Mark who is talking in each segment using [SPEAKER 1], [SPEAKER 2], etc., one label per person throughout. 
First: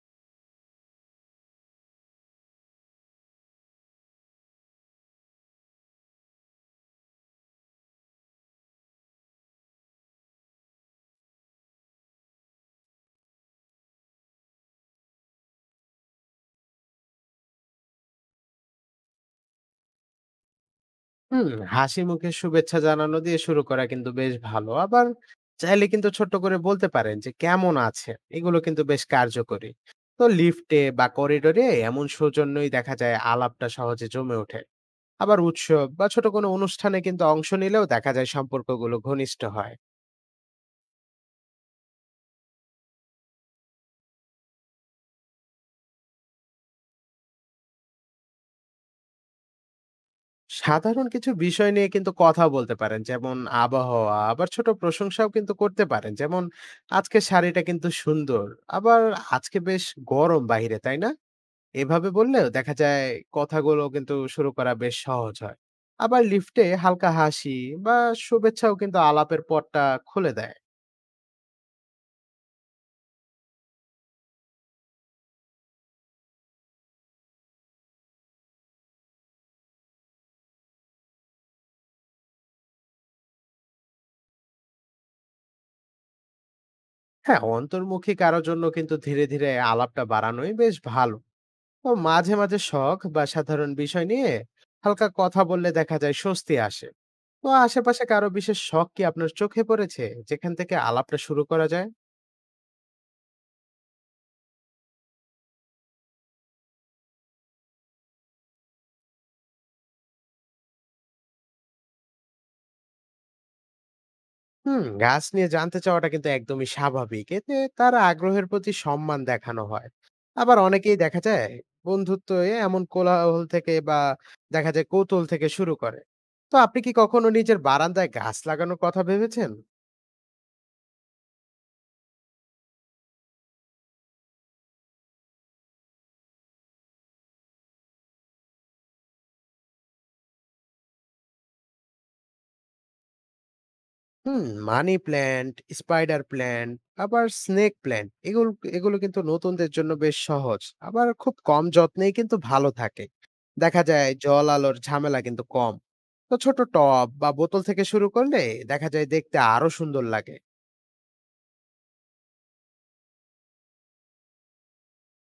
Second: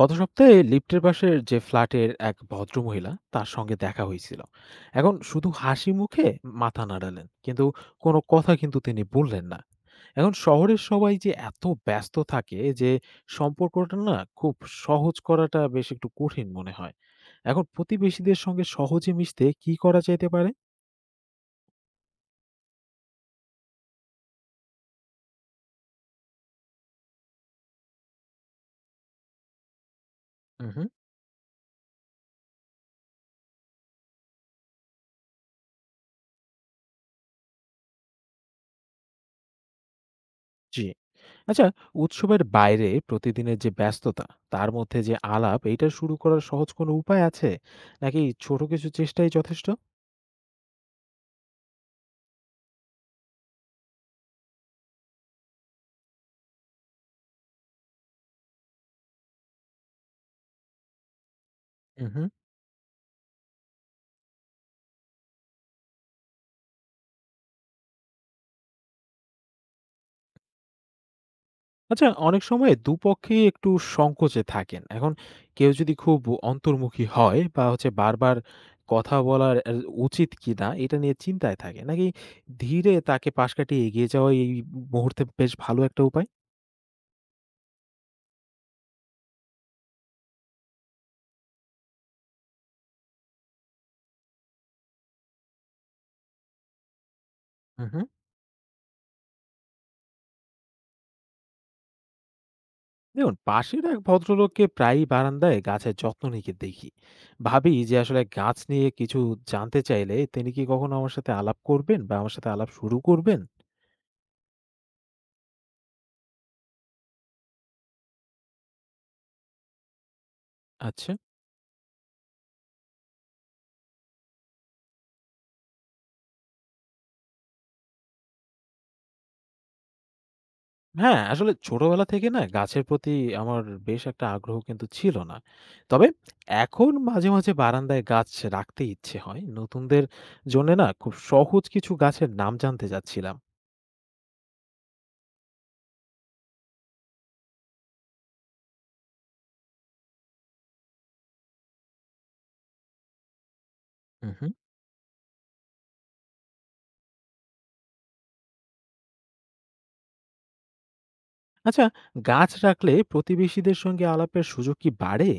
[SPEAKER 1] গত সপ্তাহে লিফটের পাশের যে ফ্ল্যাটের এক ভদ্রমহিলা তার সঙ্গে দেখা হয়েছিল, এখন শুধু হাসি মুখে মাথা নাড়ালেন, কিন্তু কোনো কথা কিন্তু তিনি বললেন না। এখন শহরের সবাই যে এত ব্যস্ত থাকে যে সম্পর্কটা না খুব সহজ করাটা বেশ একটু কঠিন মনে হয়। এখন প্রতিবেশীদের সঙ্গে সহজে মিশতে কি করা যেতে
[SPEAKER 2] হুম, হাসি মুখে শুভেচ্ছা জানানো দিয়ে শুরু করা কিন্তু বেশ ভালো। আবার চাইলে কিন্তু ছোট্ট করে বলতে পারেন যে, "কেমন আছেন?" এগুলো কিন্তু বেশ কার্যকরী। তো লিফটে
[SPEAKER 1] পারে?
[SPEAKER 2] বা করিডোরে এমন সৌজন্যই দেখা যায় আলাপটা সহজে জমে ওঠে। আবার উৎসব বা ছোট কোনো অনুষ্ঠানে কিন্তু অংশ নিলেও দেখা যায় সম্পর্কগুলো ঘনিষ্ঠ হয়।
[SPEAKER 1] জি। আচ্ছা, উৎসবের বাইরে প্রতিদিনের যে ব্যস্ততা, তার মধ্যে যে আলাপ এইটা শুরু করার সহজ কোনো উপায় আছে? নাকি ছোট কিছু চেষ্টাই যথেষ্ট?
[SPEAKER 2] সাধারণ কিছু বিষয় নিয়ে কিন্তু কথা বলতে পারেন, যেমন আবহাওয়া, আবার ছোট প্রশংসাও কিন্তু করতে পারেন। যেমন, "আজকের শাড়িটা কিন্তু সুন্দর।" আবার, "আজকে বেশ গরম বাহিরে, তাই না?"
[SPEAKER 1] হুম,
[SPEAKER 2] এভাবে
[SPEAKER 1] হুম।
[SPEAKER 2] বললেও দেখা যায় কথাগুলো কিন্তু শুরু করা বেশ সহজ হয়। আবার লিফটে হালকা হাসি বা শুভেচ্ছাও কিন্তু আলাপের পথটা খুলে দেয়।
[SPEAKER 1] আচ্ছা, অনেক সময় দুপক্ষেই একটু সংকোচে থাকেন। এখন কেউ যদি খুব অন্তর্মুখী হয় বা হচ্ছে, বারবার কথা বলার এর উচিত কিনা এটা নিয়ে চিন্তায় থাকে, নাকি ধীরে তাকে পাশ কাটিয়ে এগিয়ে যাওয়াই এই মুহূর্তে বেশ ভালো একটা উপায়?
[SPEAKER 2] হ্যাঁ, অন্তর্মুখী কারোর জন্য কিন্তু ধীরে ধীরে আলাপটা বাড়ানোই বেশ ভালো। তো মাঝে মাঝে শখ বা সাধারণ বিষয় নিয়ে হালকা কথা বললে দেখা যায় স্বস্তি আসে। তো
[SPEAKER 1] হুম,
[SPEAKER 2] আশেপাশে
[SPEAKER 1] হুম।
[SPEAKER 2] কারো বিশেষ শখ কি আপনার চোখে পড়েছে যেখান থেকে আলাপটা শুরু করা যায়?
[SPEAKER 1] দেখুন, পাশের এক ভদ্রলোককে প্রায়ই বারান্দায় গাছের যত্ন নিতে দেখি। ভাবি যে আসলে গাছ নিয়ে কিছু জানতে চাইলে তিনি কি কখনো আমার সাথে আলাপ করবেন, বা আমার সাথে আলাপ শুরু করবেন?
[SPEAKER 2] হুম, গাছ নিয়ে জানতে চাওয়াটা কিন্তু একদমই স্বাভাবিক, এতে তার আগ্রহের প্রতি সম্মান দেখানো হয়। আবার অনেকেই
[SPEAKER 1] আচ্ছা,
[SPEAKER 2] দেখা যায় বন্ধুত্ব এ এমন কোলাহল থেকে বা দেখা যায় কৌতূহল থেকে শুরু করে। তো আপনি কি কখনো নিজের বারান্দায় গাছ লাগানোর কথা ভেবেছেন?
[SPEAKER 1] হ্যাঁ আসলে ছোটবেলা থেকে না গাছের প্রতি আমার বেশ একটা আগ্রহ কিন্তু ছিল না। তবে এখন মাঝে মাঝে বারান্দায় গাছ রাখতে ইচ্ছে হয়। নতুনদের জন্য না খুব সহজ কিছু গাছের নাম জানতে চাচ্ছিলাম।
[SPEAKER 2] হুম, মানি প্ল্যান্ট, স্পাইডার প্ল্যান্ট, আবার স্নেক প্ল্যান্ট, এগুলো এগুলো কিন্তু নতুনদের জন্য বেশ সহজ। আবার খুব কম যত্নেই কিন্তু ভালো থাকে। দেখা যায় জল আলোর ঝামেলা কিন্তু কম। তো ছোট টব বা বোতল থেকে শুরু করলে দেখা যায় দেখতে আরো সুন্দর লাগে।
[SPEAKER 1] আচ্ছা, গাছ রাখলে প্রতিবেশীদের সঙ্গে আলাপের সুযোগ কি বাড়ে?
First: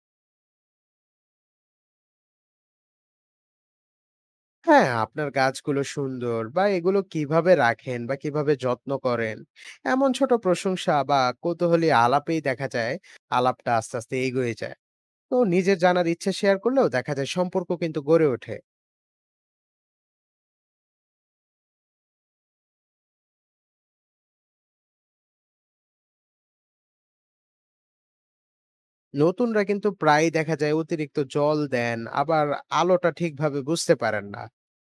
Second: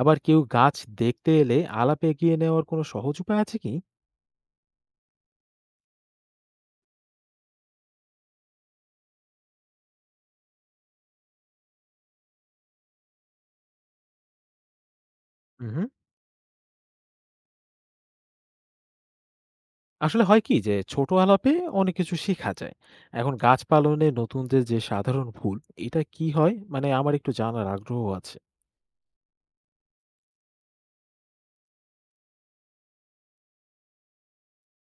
[SPEAKER 1] আবার কেউ গাছ দেখতে এলে আলাপ এগিয়ে নেওয়ার কোনো সহজ উপায় আছে কি?
[SPEAKER 2] হ্যাঁ, আপনার গাছগুলো সুন্দর বা এগুলো কিভাবে রাখেন বা কিভাবে যত্ন করেন, এমন ছোট প্রশংসা বা কৌতূহলী আলাপেই দেখা যায় আলাপটা আস্তে, আস্তে এগোয়ে যায়। তো নিজের
[SPEAKER 1] হুম,
[SPEAKER 2] জানার ইচ্ছে শেয়ার করলেও দেখা যায় সম্পর্ক কিন্তু গড়ে ওঠে।
[SPEAKER 1] আসলে হয় কি যে ছোট আলাপে অনেক কিছু শেখা যায়। এখন গাছ পালনে নতুনদের যে সাধারণ ভুল এটা কি হয়, মানে আমার একটু জানার আগ্রহ আছে।
[SPEAKER 2] নতুনরা কিন্তু প্রায়ই দেখা যায় অতিরিক্ত জল দেন, আবার আলোটা ঠিকভাবে বুঝতে পারেন না।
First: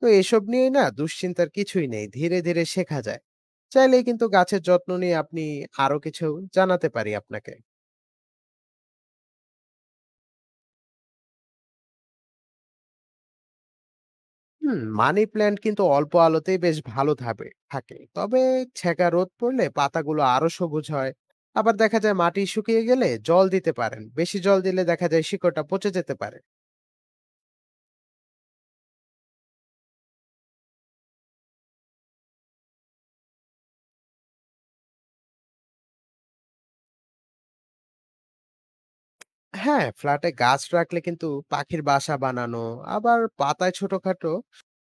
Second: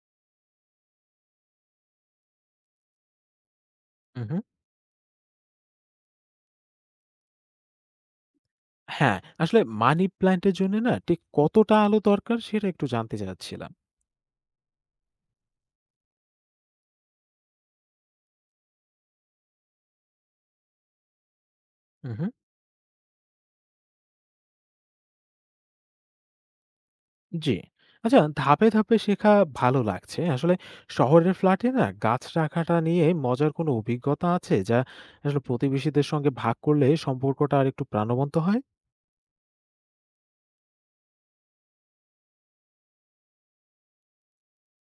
[SPEAKER 2] তো এসব নিয়ে না দুশ্চিন্তার কিছুই নেই, ধীরে ধীরে শেখা যায়। চাইলেই কিন্তু
[SPEAKER 1] হুম।
[SPEAKER 2] গাছের যত্ন নিয়ে আপনি আরো কিছু জানাতে পারি আপনাকে।
[SPEAKER 1] হ্যাঁ, আসলে মানি প্ল্যান্টের জন্য না ঠিক কতটা আলো দরকার সেটা একটু জানতে চাচ্ছিলাম।
[SPEAKER 2] হুম, মানি প্ল্যান্ট কিন্তু অল্প আলোতেই বেশ ভালো ভাবে থাকে, তবে ছেঁকা রোদ পড়লে পাতাগুলো আরো সবুজ হয়। আবার দেখা যায় মাটি শুকিয়ে গেলে জল দিতে পারেন, বেশি জল দিলে দেখা যায় শিকড়টা পচে যেতে পারে।
[SPEAKER 1] জি। আচ্ছা, ধাপে, ধাপে শেখা ভালো লাগছে। আসলে শহরের ফ্ল্যাটে না গাছ রাখাটা নিয়ে মজার কোনো অভিজ্ঞতা আছে, যা আসলে প্রতিবেশীদের সঙ্গে ভাগ করলে সম্পর্কটা আরেকটু প্রাণবন্ত হয়?
[SPEAKER 2] হ্যাঁ, ফ্ল্যাটে গাছ রাখলে কিন্তু পাখির বাসা বানানো আবার পাতায় ছোটখাটো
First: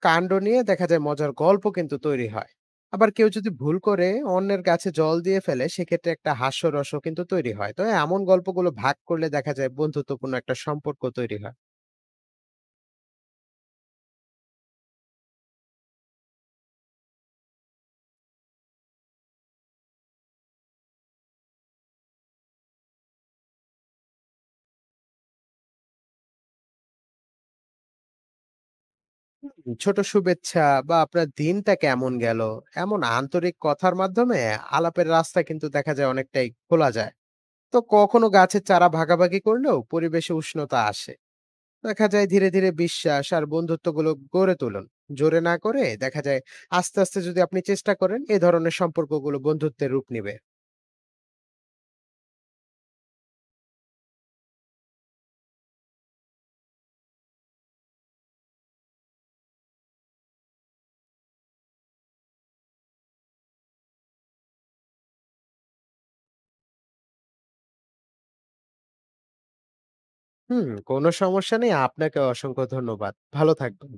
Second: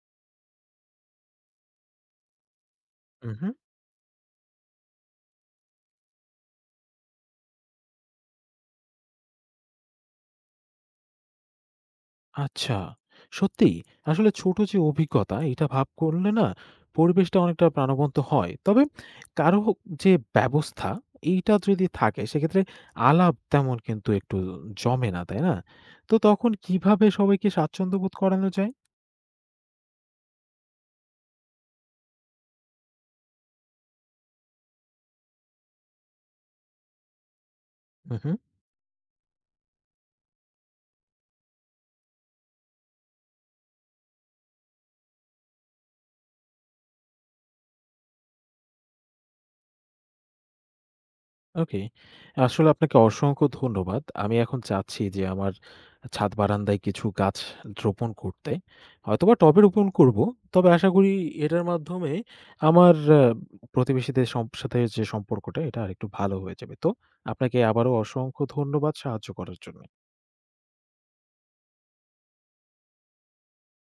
[SPEAKER 2] কাণ্ড নিয়ে দেখা যায় মজার গল্প কিন্তু তৈরি হয়। আবার কেউ যদি
[SPEAKER 1] হুম।
[SPEAKER 2] ভুল করে অন্যের গাছে জল দিয়ে ফেলে সেক্ষেত্রে একটা হাস্যরসও কিন্তু তৈরি হয়। তো এমন গল্পগুলো ভাগ করলে দেখা যায় বন্ধুত্বপূর্ণ একটা সম্পর্ক তৈরি হয়।
[SPEAKER 1] আচ্ছা। সত্যিই আসলে ছোট যে অভিজ্ঞতা এটা ভাগ করলে না পরিবেশটা অনেকটা প্রাণবন্ত হয়। তবে কারো যে ব্যবস্থা এইটা যদি থাকে, সেক্ষেত্রে আলাপ তেমন কিন্তু একটু জমে না, তাই না? তো তখন কিভাবে সবাইকে স্বাচ্ছন্দ্য বোধ করানো যায়?
[SPEAKER 2] ছোট শুভেচ্ছা বা আপনার দিনটা কেমন গেল, এমন আন্তরিক কথার মাধ্যমে আলাপের রাস্তা কিন্তু দেখা যায় অনেকটাই খোলা যায়। তো কখনো
[SPEAKER 1] হুম।
[SPEAKER 2] গাছের চারা ভাগাভাগি করলেও পরিবেশে উষ্ণতা আসে। দেখা যায় ধীরে ধীরে বিশ্বাস আর বন্ধুত্বগুলো গড়ে তুলুন। জোরে না করে দেখা যায় আস্তে আস্তে যদি আপনি চেষ্টা করেন এই ধরনের সম্পর্কগুলো বন্ধুত্বের রূপ নেবে।
[SPEAKER 1] ওকে। আসলে আপনাকে অসংখ্য ধন্যবাদ। আমি এখন চাচ্ছি যে আমার ছাদ বারান্দায় কিছু গাছ রোপণ করতে। হয়তোবা টবে রোপণ করব। তবে আশা করি এটার মাধ্যমে আমার প্রতিবেশীদের সাথে যে সম্পর্কটা এটা আরেকটু ভালো হয়ে যাবে। তো আপনাকে আবারও অসংখ্য ধন্যবাদ সাহায্য করার জন্য।
[SPEAKER 2] হুম, কোনো সমস্যা নেই, আপনাকে অসংখ্য ধন্যবাদ, ভালো থাকবেন।